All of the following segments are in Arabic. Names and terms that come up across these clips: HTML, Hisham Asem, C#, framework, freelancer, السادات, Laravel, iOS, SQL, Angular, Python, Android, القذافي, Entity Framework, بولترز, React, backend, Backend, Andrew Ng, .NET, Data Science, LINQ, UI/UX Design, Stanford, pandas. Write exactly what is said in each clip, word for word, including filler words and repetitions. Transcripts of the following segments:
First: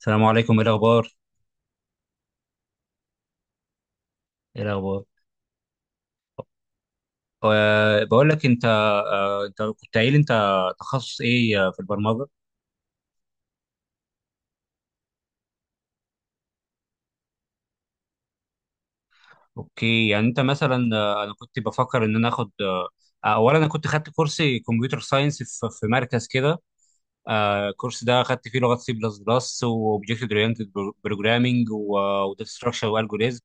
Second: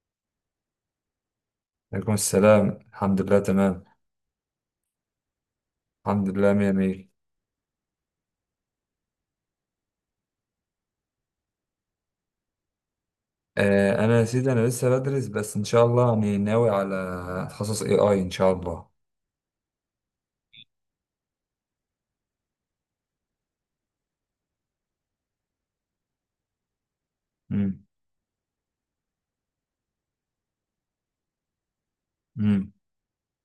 السلام عليكم، ايه الاخبار؟ عليكم السلام، الحمد لله تمام. ايه الاخبار؟ الحمد لله، مية مية. أه بقول لك انت، أه انت كنت قايل انت تخصص ايه آه، في البرمجه؟ آه أنا يا سيدي، أنا لسه بدرس، بس إن شاء الله يعني ناوي على تخصص A I، إن شاء الله. اوكي، يعني انت مثلا آه، انا كنت بفكر ان انا اخد آه، آه، اولا انا كنت خدت كورس كمبيوتر ساينس في في مركز كده. آه، امم. الكورس ده خدت فيه لغات سي بلس بلس واوبجكت اورينتد بروجرامنج وداتا امم. ستراكشر والجوريزم.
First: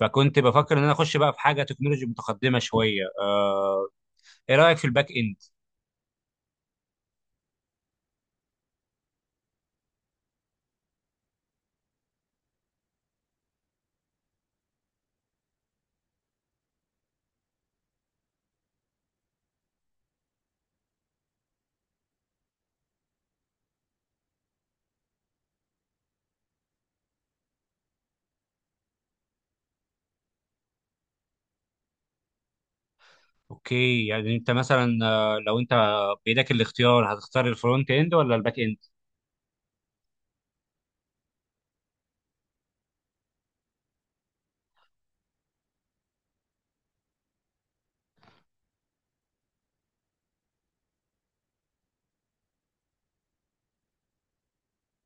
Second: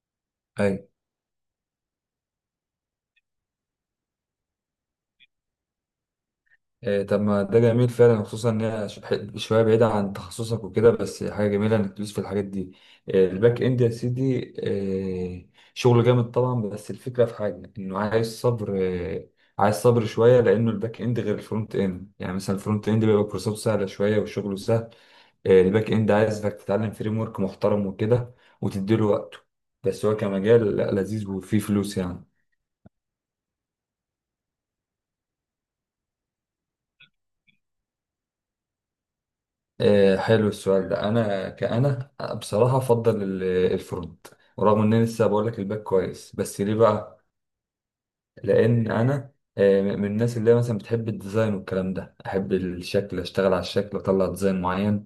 فكنت بفكر ان أي. انا اخش بقى في حاجه تكنولوجي متقدمه شويه. آه، ايه رايك في الباك اند؟ إيه، طب ما ده جميل فعلا، خصوصا ان هي ش- ح- شويه بعيده عن تخصصك وكده، بس حاجه جميله انك تدوس في الحاجات دي. إيه، الباك اند يا سيدي. إيه، شغل جامد طبعا، بس الفكره في حاجه انه عايز صبر إيه، عايز صبر شويه، لانه الباك اند غير الفرونت اند، يعني مثلا الفرونت اند بيبقى كورساته سهله شويه وشغله سهل. إيه، الباك اند عايز انك تتعلم فريم ورك محترم وكده، وتديله وقته. بس هو كمجال لا، لذيذ وفيه فلوس يعني. اوكي، يعني انت مثلا آه، لو انت بايدك الاختيار هتختار الفرونت اند ولا الباك اند؟ آه، حلو السؤال ده، انا كأنا بصراحة افضل ال- الفرونت. ورغم ان انا لسه بقول لك الباك كويس، بس ليه بقى؟ لان انا آه، من الناس اللي هي مثلا بتحب الديزاين والكلام ده، احب الشكل، اشتغل على الشكل واطلع ديزاين معين.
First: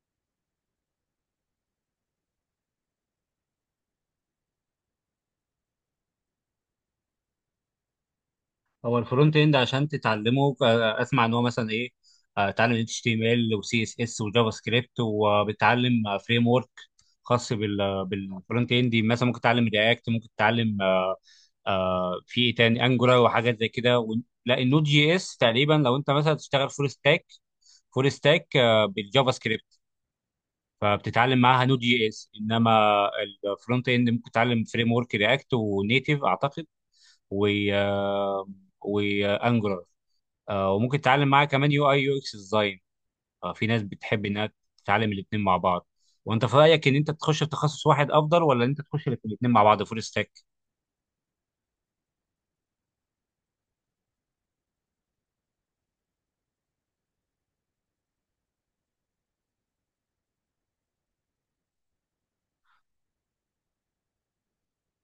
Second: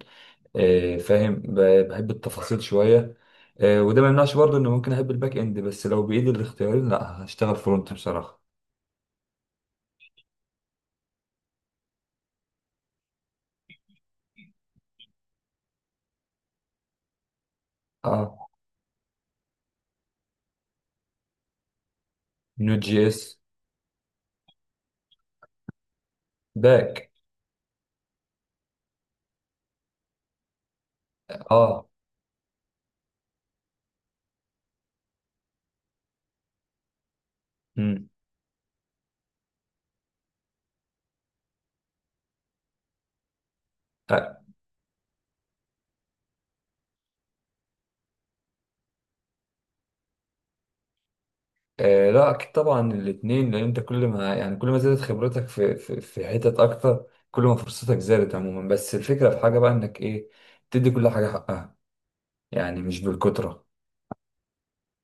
آه، فاهم، ب- بحب التفاصيل شوية. آه، وده ما يمنعش برضه ان ممكن احب الباك اند، بس لو بايدي الاختيارين لا، هشتغل فرونت بصراحة. هو الفرونت اند عشان تتعلمه آه، اسمع ان هو مثلا ايه، آه، تتعلم اتش تي ام ال وسي اس اس وجافا سكريبت، وبتتعلم فريم ورك خاص بال اه. بالفرونت اند، مثلا ممكن تتعلم رياكت، ممكن تتعلم آه، آه، في ايه نوت تاني، جي انجولار اس. وحاجات زي كده و- لا، النود جي اس تقريبا لو انت مثلا تشتغل فول باك. ستاك، فول ستاك بالجافا سكريبت فبتتعلم معاها نود اه. جي اس. انما الفرونت اند ممكن تتعلم فريم ورك رياكت ونيتيف اعتقد، و مم. وانجولار، وممكن تتعلم معاها كمان يو اي يو اكس ديزاين. في ناس بتحب انها تتعلم الاثنين مع بعض. وانت في رايك ان انت تخش في تخصص واحد افضل، ولا ان انت تخش في الاثنين مع بعض فول ستاك؟ آه لا، اكيد طبعا الاثنين، لان انت كل ما، يعني كل ما زادت خبرتك في في, في حتت اكتر، كل ما فرصتك زادت عموما. بس الفكره في حاجه بقى انك ايه، تدي كل حاجه حقها، يعني مش بالكتره.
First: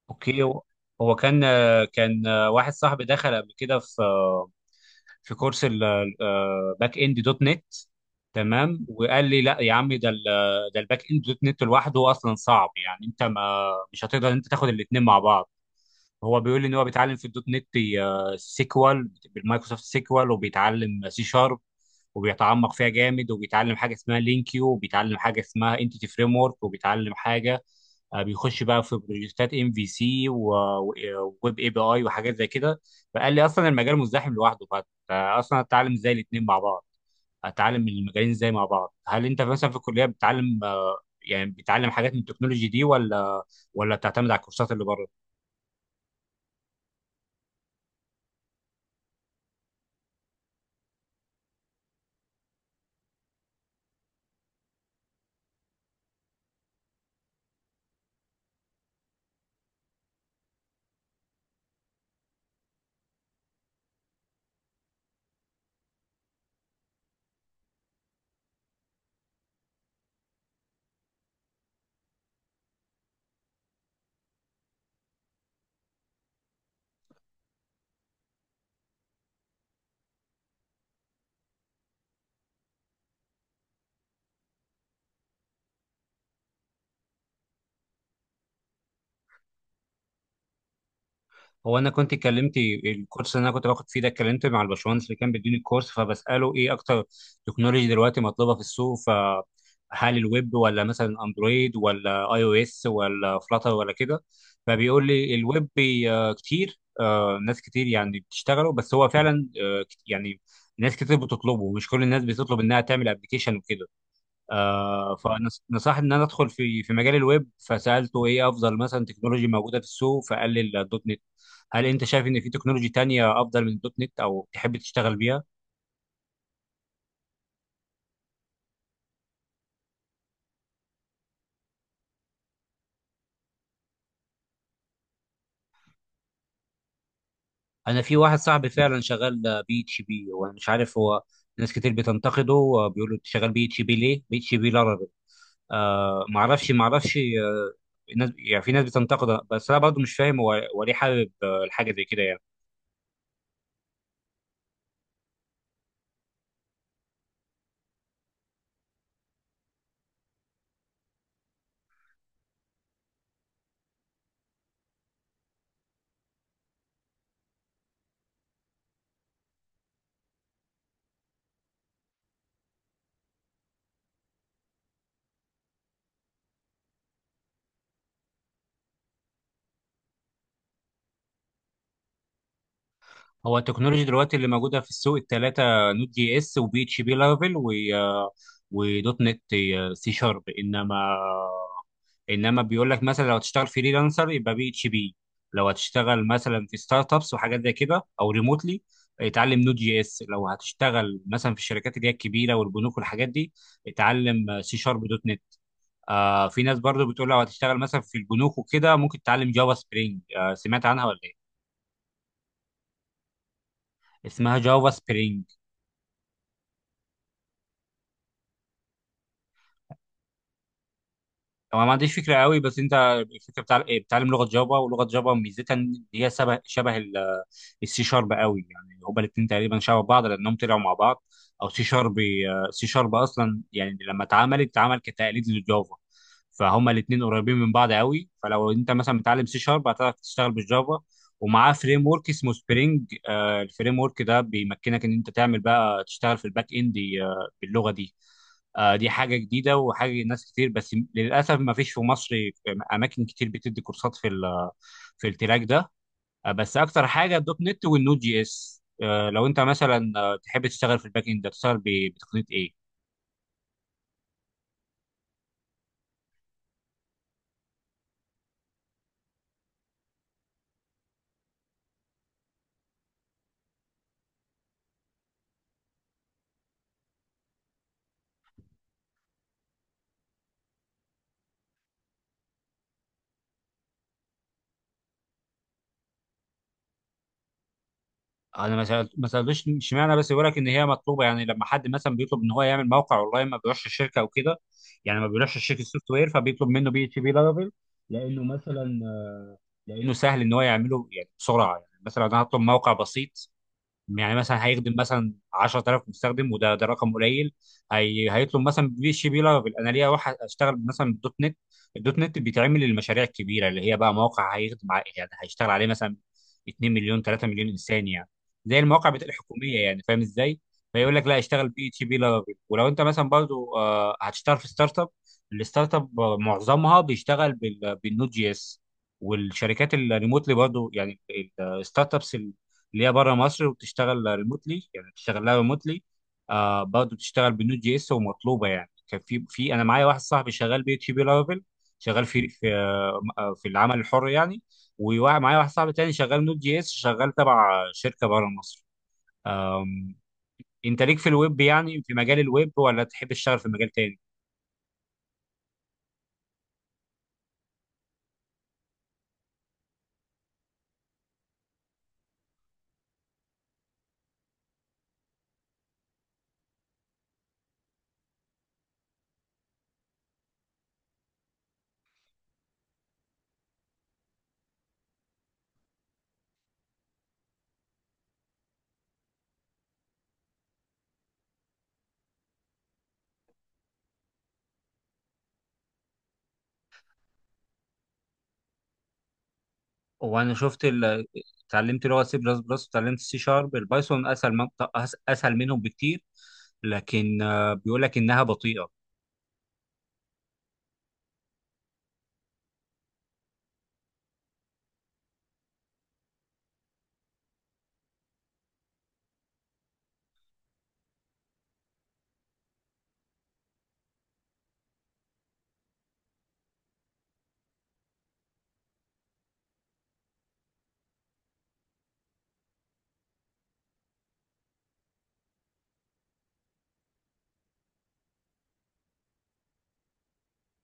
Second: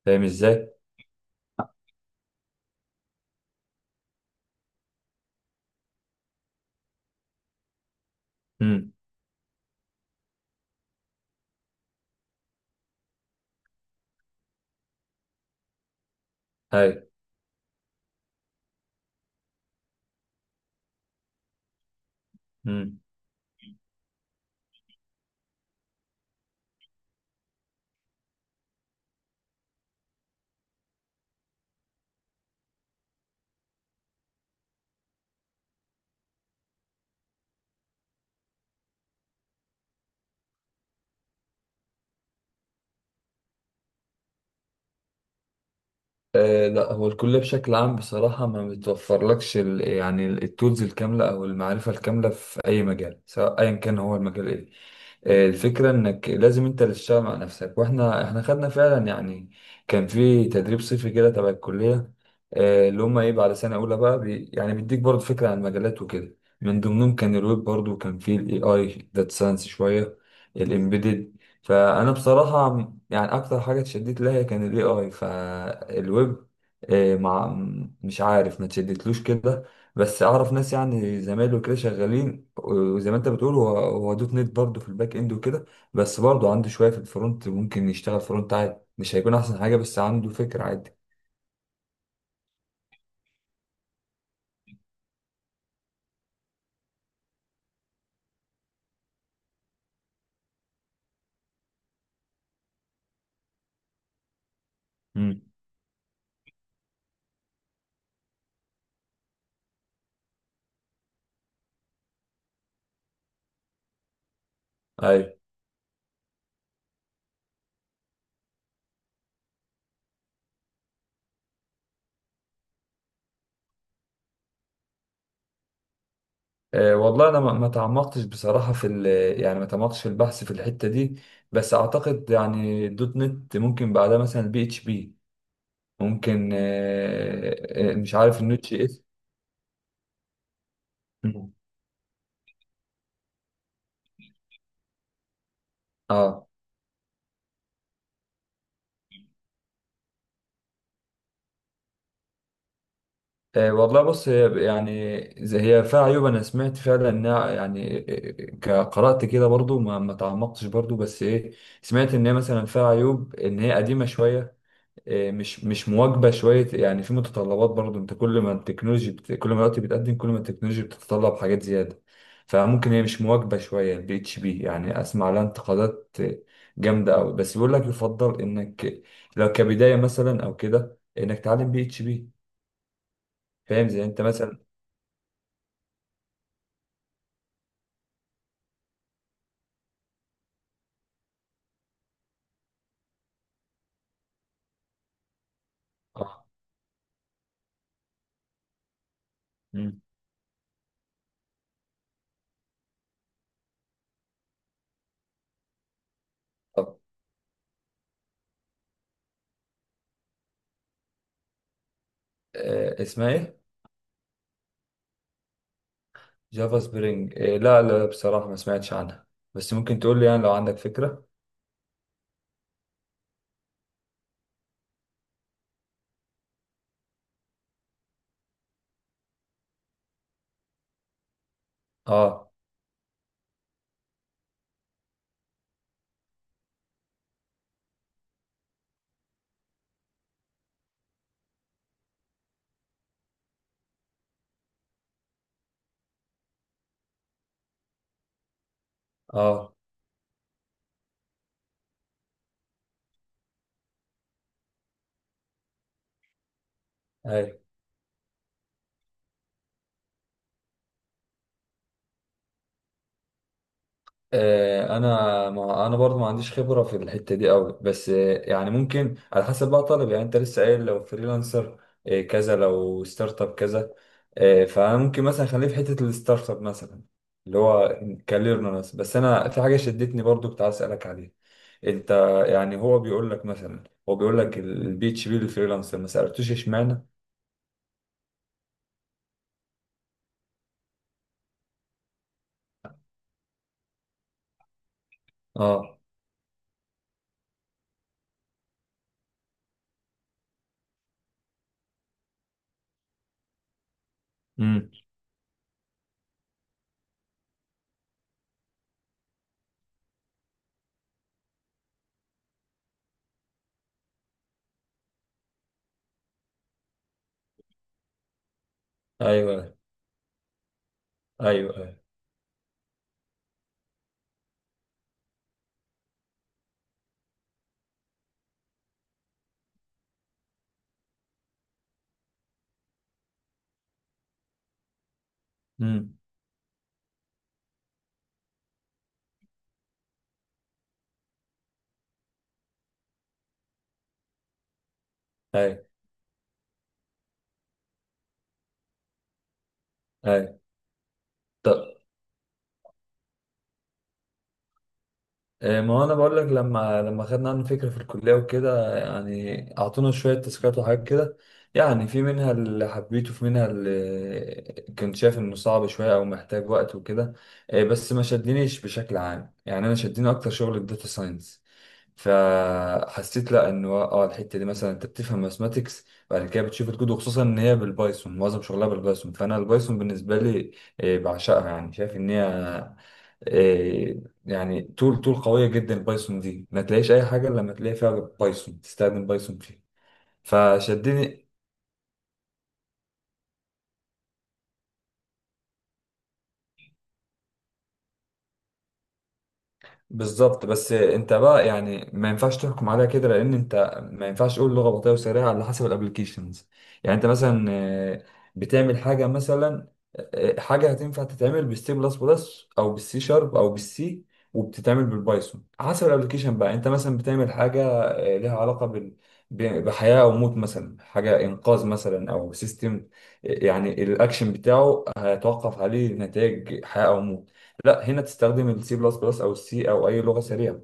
فاهم اوكي. هو ازاي؟ هو كان آه، كان آه، واحد صاحبي دخل قبل كده في آه، في كورس الباك اند دوت نت. تمام، امم. وقال لي لا يا عم، ده ال- ده الباك اند دوت نت لوحده اصلا صعب يعني، انت ما مش هتقدر انت تاخد الاثنين مع بعض. هو بيقول لي ان هو بيتعلم في الدوت نت آه، سيكوال، بالمايكروسوفت سيكوال، وبيتعلم سي شارب وبيتعمق هاي. فيها جامد، وبيتعلم حاجه اسمها لينكيو، وبيتعلم حاجه اسمها انتيتي فريم ورك، وبيتعلم حاجه آه، بيخش بقى في بروجكتات ام في سي وويب اي بي اي وحاجات زي كده. فقال لي اصلا المجال مزدحم لوحده، فاصلا اتعلم ازاي الاثنين مع بعض، اتعلم المجالين ازاي مع بعض؟ هل انت مثلا في الكليه بتتعلم آه، يعني بتتعلم حاجات من التكنولوجي دي، ولا ولا بتعتمد على الكورسات اللي بره؟ آه لا، هو الكلية بشكل عام بصراحة ما بتوفرلكش ال- يعني التولز الكاملة أو المعرفة الكاملة في أي مجال، سواء أيا كان هو المجال إيه. آه، الفكرة إنك لازم أنت اللي تشتغل مع نفسك. وإحنا إحنا خدنا فعلا، يعني كان في تدريب صيفي كده تبع الكلية. آه، اللي هما إيه بعد سنة أولى بقى، بي، يعني بيديك برضه فكرة عن المجالات وكده، من ضمنهم كان الويب برضه، وكان في ال إيه آي، داتا ساينس شوية، الإمبيدد. فأنا بصراحة يعني اكتر حاجه اتشدت لها كان الاي اي فالويب. آه، مع، مش عارف ما تشدتلوش كده. بس اعرف ناس، يعني زمايله كده شغالين، وزي ما انت بتقول هو هو دوت نت برضه في الباك اند وكده. بس برضه عنده شويه في الفرونت، ممكن يشتغل فرونت عادي، مش هيكون احسن حاجه بس عنده فكره عادي. هو انا كنت اتكلمت، الكورس اللي انا كنت باخد فيه ده اتكلمت مع الباشمهندس اللي كان بيديني الكورس، فبساله ايه اكتر تكنولوجي دلوقتي مطلوبه في السوق، فهل الويب ولا مثلا اندرويد ولا اي او اس ولا فلاتر ولا كده؟ فبيقول لي امم. الويب بي- آه، كتير، آه، ناس كتير يعني بتشتغله، بس هو فعلا آه، كت- يعني ناس كتير بتطلبه، مش كل الناس بتطلب انها تعمل ابلكيشن وكده. آه، ايوه. فنصحني ان انا ادخل في في مجال الويب، فسالته ايه افضل مثلا تكنولوجي موجوده في السوق، فقال لي الدوت نت. هل انت شايف ان في تكنولوجي تانية افضل من الدوت نت، او تحب تشتغل بيها؟ أه والله، انا ما ما تعمقتش بصراحه في ال- يعني ما تعمقتش في البحث في الحته دي. بس اعتقد يعني دوت نت ممكن بعدها مثلا بي اتش بي. ممكن آه، آه، انا مش في واحد عارف صاحبي النوتش فعلا اس. شغال بي اتش بي، وانا مش عارف هو. مم. ناس كتير بتنتقده وبيقولوا انت شغال بي اتش بي ليه، بي اتش بي لارافيل؟ آه اه. معرفش معرفش آه. الناس يعني في ناس بتنتقده، بس انا برضه مش فاهم هو هو ليه حابب آه، الحاجه زي كده يعني. آه، والله بص، هي يعني زي، هي فيها عيوب، انا سمعت فعلا انها يعني آه، آه، ك- قرأت كده برضو، ما ما تعمقتش برضو، بس ايه. سمعت ان هي مثلا فيها عيوب، ان هي قديمة شوية. آه، مش مش مواكبه شويه، يعني في متطلبات برضو، انت كل ما التكنولوجي بت... كل ما الوقت بيتقدم، كل ما التكنولوجي بتتطلب حاجات زياده. فممكن هي مش مواكبه شويه البي اتش بي، يعني اسمع لها انتقادات آه، جامده قوي، بس بيقول لك يفضل انك لو كبدايه مثلا او كده انك تعلم بي اتش بي. هو فاهم، التكنولوجيا زي انت دلوقتي اللي مثلا. موجوده في السوق الثلاثه: نوت جي اس، وبي اتش بي لارافيل، و ودوت نت سي شارب. انما انما بيقول لك مثلا لو هتشتغل فريلانسر يبقى بي اتش بي. لو هتشتغل آه، مثلا في ستارت ابس وحاجات زي كده او ريموتلي، اتعلم نوت جي مم. اس. لو هتشتغل مثلا في الشركات اللي هي الكبيره والبنوك والحاجات دي، اتعلم سي شارب دوت نت. آه، في ناس طب، برضو بتقول لو هتشتغل مثلا في البنوك وكده ممكن تتعلم جافا سبرينج. آه، سمعت عنها ولا ايه؟ آه، اسمها ايه؟ اسمها جافا سبرينج. جافا سبرينج. آه، لا لا بصراحه، ما سمعتش عنها. بس ممكن تقول لي، يعني لو عندك فكره. هو ما عنديش فكره قوي، بس انت الفكره بتاع بتعلم لغه جافا، ولغه جافا ميزتها ان هي شبه شبه السي شارب قوي، يعني هما الاثنين تقريبا شبه بعض لانهم طلعوا مع بعض، او سي شارب. اه، سي شارب اصلا يعني لما اتعملت، اتعمل كتقليد للجافا، فهما الاثنين قريبين من بعض قوي. فلو انت مثلا متعلم سي شارب هتعرف تشتغل بالجافا، ومعاه فريم ورك اسمه سبرينج. آه، الفريم ورك ده بيمكنك ان انت تعمل بقى تشتغل في الباك اند آه باللغه دي. آه، دي حاجه اه، جديده وحاجه ناس كتير، بس للاسف ما فيش في مصر اماكن كتير بتدي كورسات في ال- في التراك ده. آه، بس اكتر حاجه ايوه. الدوت نت والنود جي اس. آه، لو انت مثلا آه، تحب تشتغل في الباك اند، تشتغل ب- بتقنيه ايه؟ آه، انا، ما انا برضو ما عنديش خبره في الحته دي قوي. بس آه، يعني ممكن على حسب بقى طالب، يعني انت لسه قايل لو فريلانسر آه، كذا، لو ستارت اب كذا. آه، فانا ممكن مثلا خليه في حته الستارت اب مثلا، اللي هو كاريرنا مثلا. بس انا في حاجه شدتني برضو، كنت عايز اسالك عليها. انت يعني هو بيقول لك مثلا، هو بيقول لك البي اتش بي للفريلانسر، ما سالتوش اشمعنى. انا ما سألت- ما سالتش اشمعنى، بس بيقول لك ان هي مطلوبه، يعني لما حد مثلا بيطلب ان هو يعمل موقع اونلاين ما بيروحش الشركه او كده، يعني ما بيروحش الشركه اه. السوفت وير، فبيطلب منه بي اتش بي لارافيل لانه مثلا آه، لانه سهل ان هو يعمله، يعني بسرعه. يعني مثلا انا هطلب موقع بسيط يعني مثلا امم. هيخدم مثلا عشر آلاف مستخدم، وده ده رقم قليل. هي هيطلب مثلا في اتش بي لارافيل. انا ليا واحد اشتغل مثلا بالدوت نت. الدوت نت بيتعمل للمشاريع الكبيره، اللي هي بقى مواقع هيخدم ع- يعني هيشتغل عليه مثلا 2 مليون 3 مليون انسان يعني، زي المواقع بتاع ايوه، الحكوميه. يعني فاهم ازاي؟ فيقول لك لا، اشتغل ايوه، بي ايوه. اتش بي لارافيل. ولو انت مثلا برضو آه، هتشتغل في ستارت اب، الستارت اب آه، معظمها بيشتغل بال- بالنود جي اس. والشركات الريموتلي برضو يعني الستارت ابس اللي هي بره مصر وبتشتغل ريموتلي، يعني بتشتغل لها ريموتلي. امم. آه، برضه بتشتغل بنود جي اس ومطلوبه يعني. كان في في انا معايا واحد صاحبي شغال بي اتش بي لارافيل، شغال في في آه آه، في العمل الحر يعني. ومعايا واحد ايوه، صاحبي تاني شغال نود جي اس، شغال تبع شركه بره مصر. آم، ايوه. انت ليك في الويب، يعني في مجال الويب، ولا تحب تشتغل في مجال تاني؟ آه، ما هو انا بقول لك، لما لما خدنا عنه فكره في الكليه وكده، يعني اعطونا شويه تاسكات وحاجات كده. يعني في منها اللي حبيته، في منها اللي كنت شايف انه صعب شويه او محتاج وقت وكده. آه، بس ما شدنيش بشكل عام، يعني انا شدني اكتر شغل الداتا ساينس. فحسيت لا، انه اه الحته دي مثلا انت بتفهم ماثماتكس، بعد كده بتشوف الكود، وخصوصا ان هي بالبايثون، معظم شغلها بالبايثون، فانا البايثون بالنسبه لي آه، بعشقها. يعني شايف ان هي آه، يعني تول، تول قوية جدا، البايثون دي ما تلاقيش أي حاجة إلا لما تلاقي فيها بايثون، تستخدم بايثون فيها. وانا شفت ال... فشدني. اتعلمت لغه سي بلس بلس وتعلمت سي شارب. البايثون اسهل منطق... اسهل منهم بكتير، لكن آه، بيقول لك انها بطيئه. بالظبط، بس انت بقى يعني ما ينفعش تحكم عليها كده، لان انت ما ينفعش تقول لغه بطيئه وسريعه، على حسب الابلكيشنز. يعني انت مثلا آه، بتعمل حاجه مثلا، آه، آه، حاجه هتنفع تتعمل بالسي بلس بلس او بالسي شارب او بالسي، وبتتعمل بالبايثون حسب الابلكيشن. بقى انت مثلا بتعمل حاجه آه، لها علاقه بال ب- بحياه او موت، مثلا حاجه انقاذ، مثلا او سيستم، يعني الاكشن بتاعه هيتوقف عليه نتائج حياه او موت. لا، هنا تستخدم السي بلس بلس او السي او اي لغه سريعه.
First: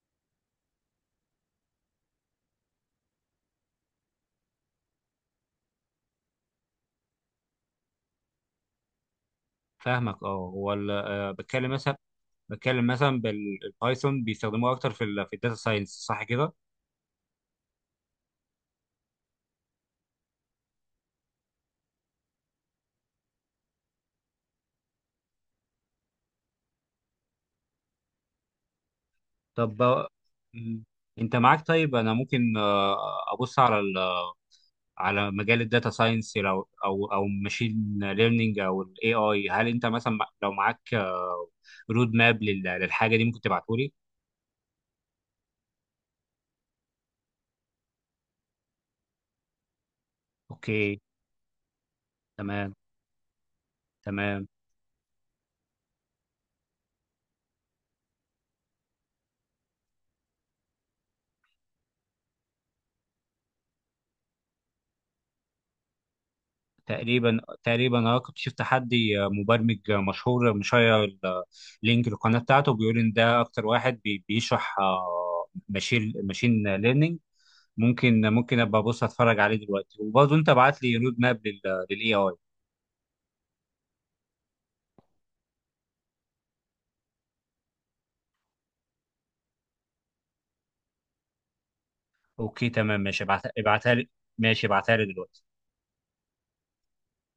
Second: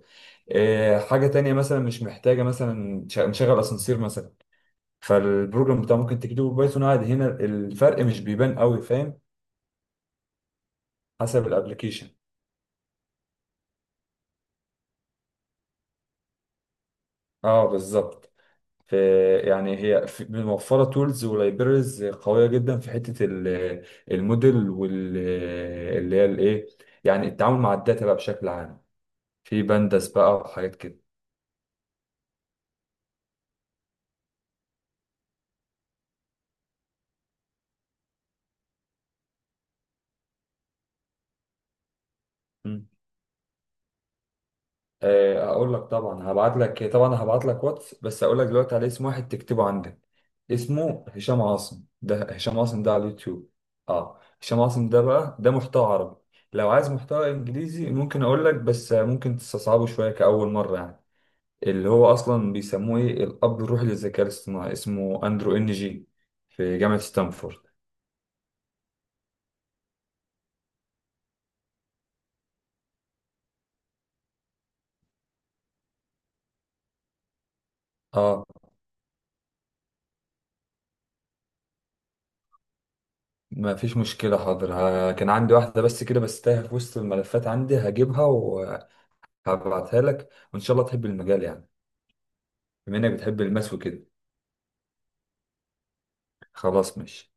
آه، حاجه تانية مثلا مش محتاجه مثلا، ش- نشغل اسانسير مثلا، فالبروجرام بتاع ممكن تكتبه بايثون عادي، هنا الفرق مش بيبان قوي، فاهم؟ فاهمك. اه، هو ال- آه، حسب بتكلم مثلا، الابلكيشن. بتكلم مثلا بالبايثون بيستخدموه اكتر في ال في الداتا ساينس، صح كده؟ اه بالظبط. ف- يعني هي، في- موفره تولز ولايبرز قويه جدا في حته ال- الموديل، وال، اللي هي الايه، يعني التعامل مع الداتا بقى بشكل عام، في طب آه، بندس بقى وحاجات مم. كده. انت معاك؟ طيب انا ممكن آه، ابص على ال- على مجال الداتا ساينس، لو او او ماشين ليرنينج او الاي اي. هل انت مثلا مع- لو معاك آه، رود ماب لل- للحاجه دي، ممكن تبعته لي؟ آه، هقول لك، طبعا هبعت لك، طبعا هبعت لك واتس، بس هقول لك دلوقتي على اسم، واحد تكتبه عندك. اوكي، اسمه هشام عاصم، ده هشام تمام. عاصم ده على اليوتيوب. اه، تمام هشام عاصم ده بقى، ده محتوى عربي. لو عايز محتوى انجليزي ممكن اقول لك، بس ممكن تستصعبه شويه كأول مره يعني. اللي هو اصلا بيسموه ايه الاب الروحي للذكاء الاصطناعي، اسمه اندرو ان جي، في جامعه تقريبا ستانفورد. تقريبا انا كنت شفت حد مبرمج مشهور، مشير ال- لينك القناه بتاعته، بيقول ان ده اكتر واحد بي- بيشرح آه، ماشين ماشين ليرنينج. ممكن اه، ممكن ابقى ابص اتفرج عليه دلوقتي، وبرضه انت ابعت لي رود ماب للاي اي. ما فيش مشكله، حاضر، ها- كان عندي واحده بس كده، بس تايهه في وسط الملفات عندي، هجيبها. هبعتها لك، وان شاء الله تحب المجال يعني. اوكي بما تمام انك ماشي، بتحب ابعت- الماس ابعتها وكده. لي. ماشي، ابعتها لي دلوقتي. خلاص، ماشي.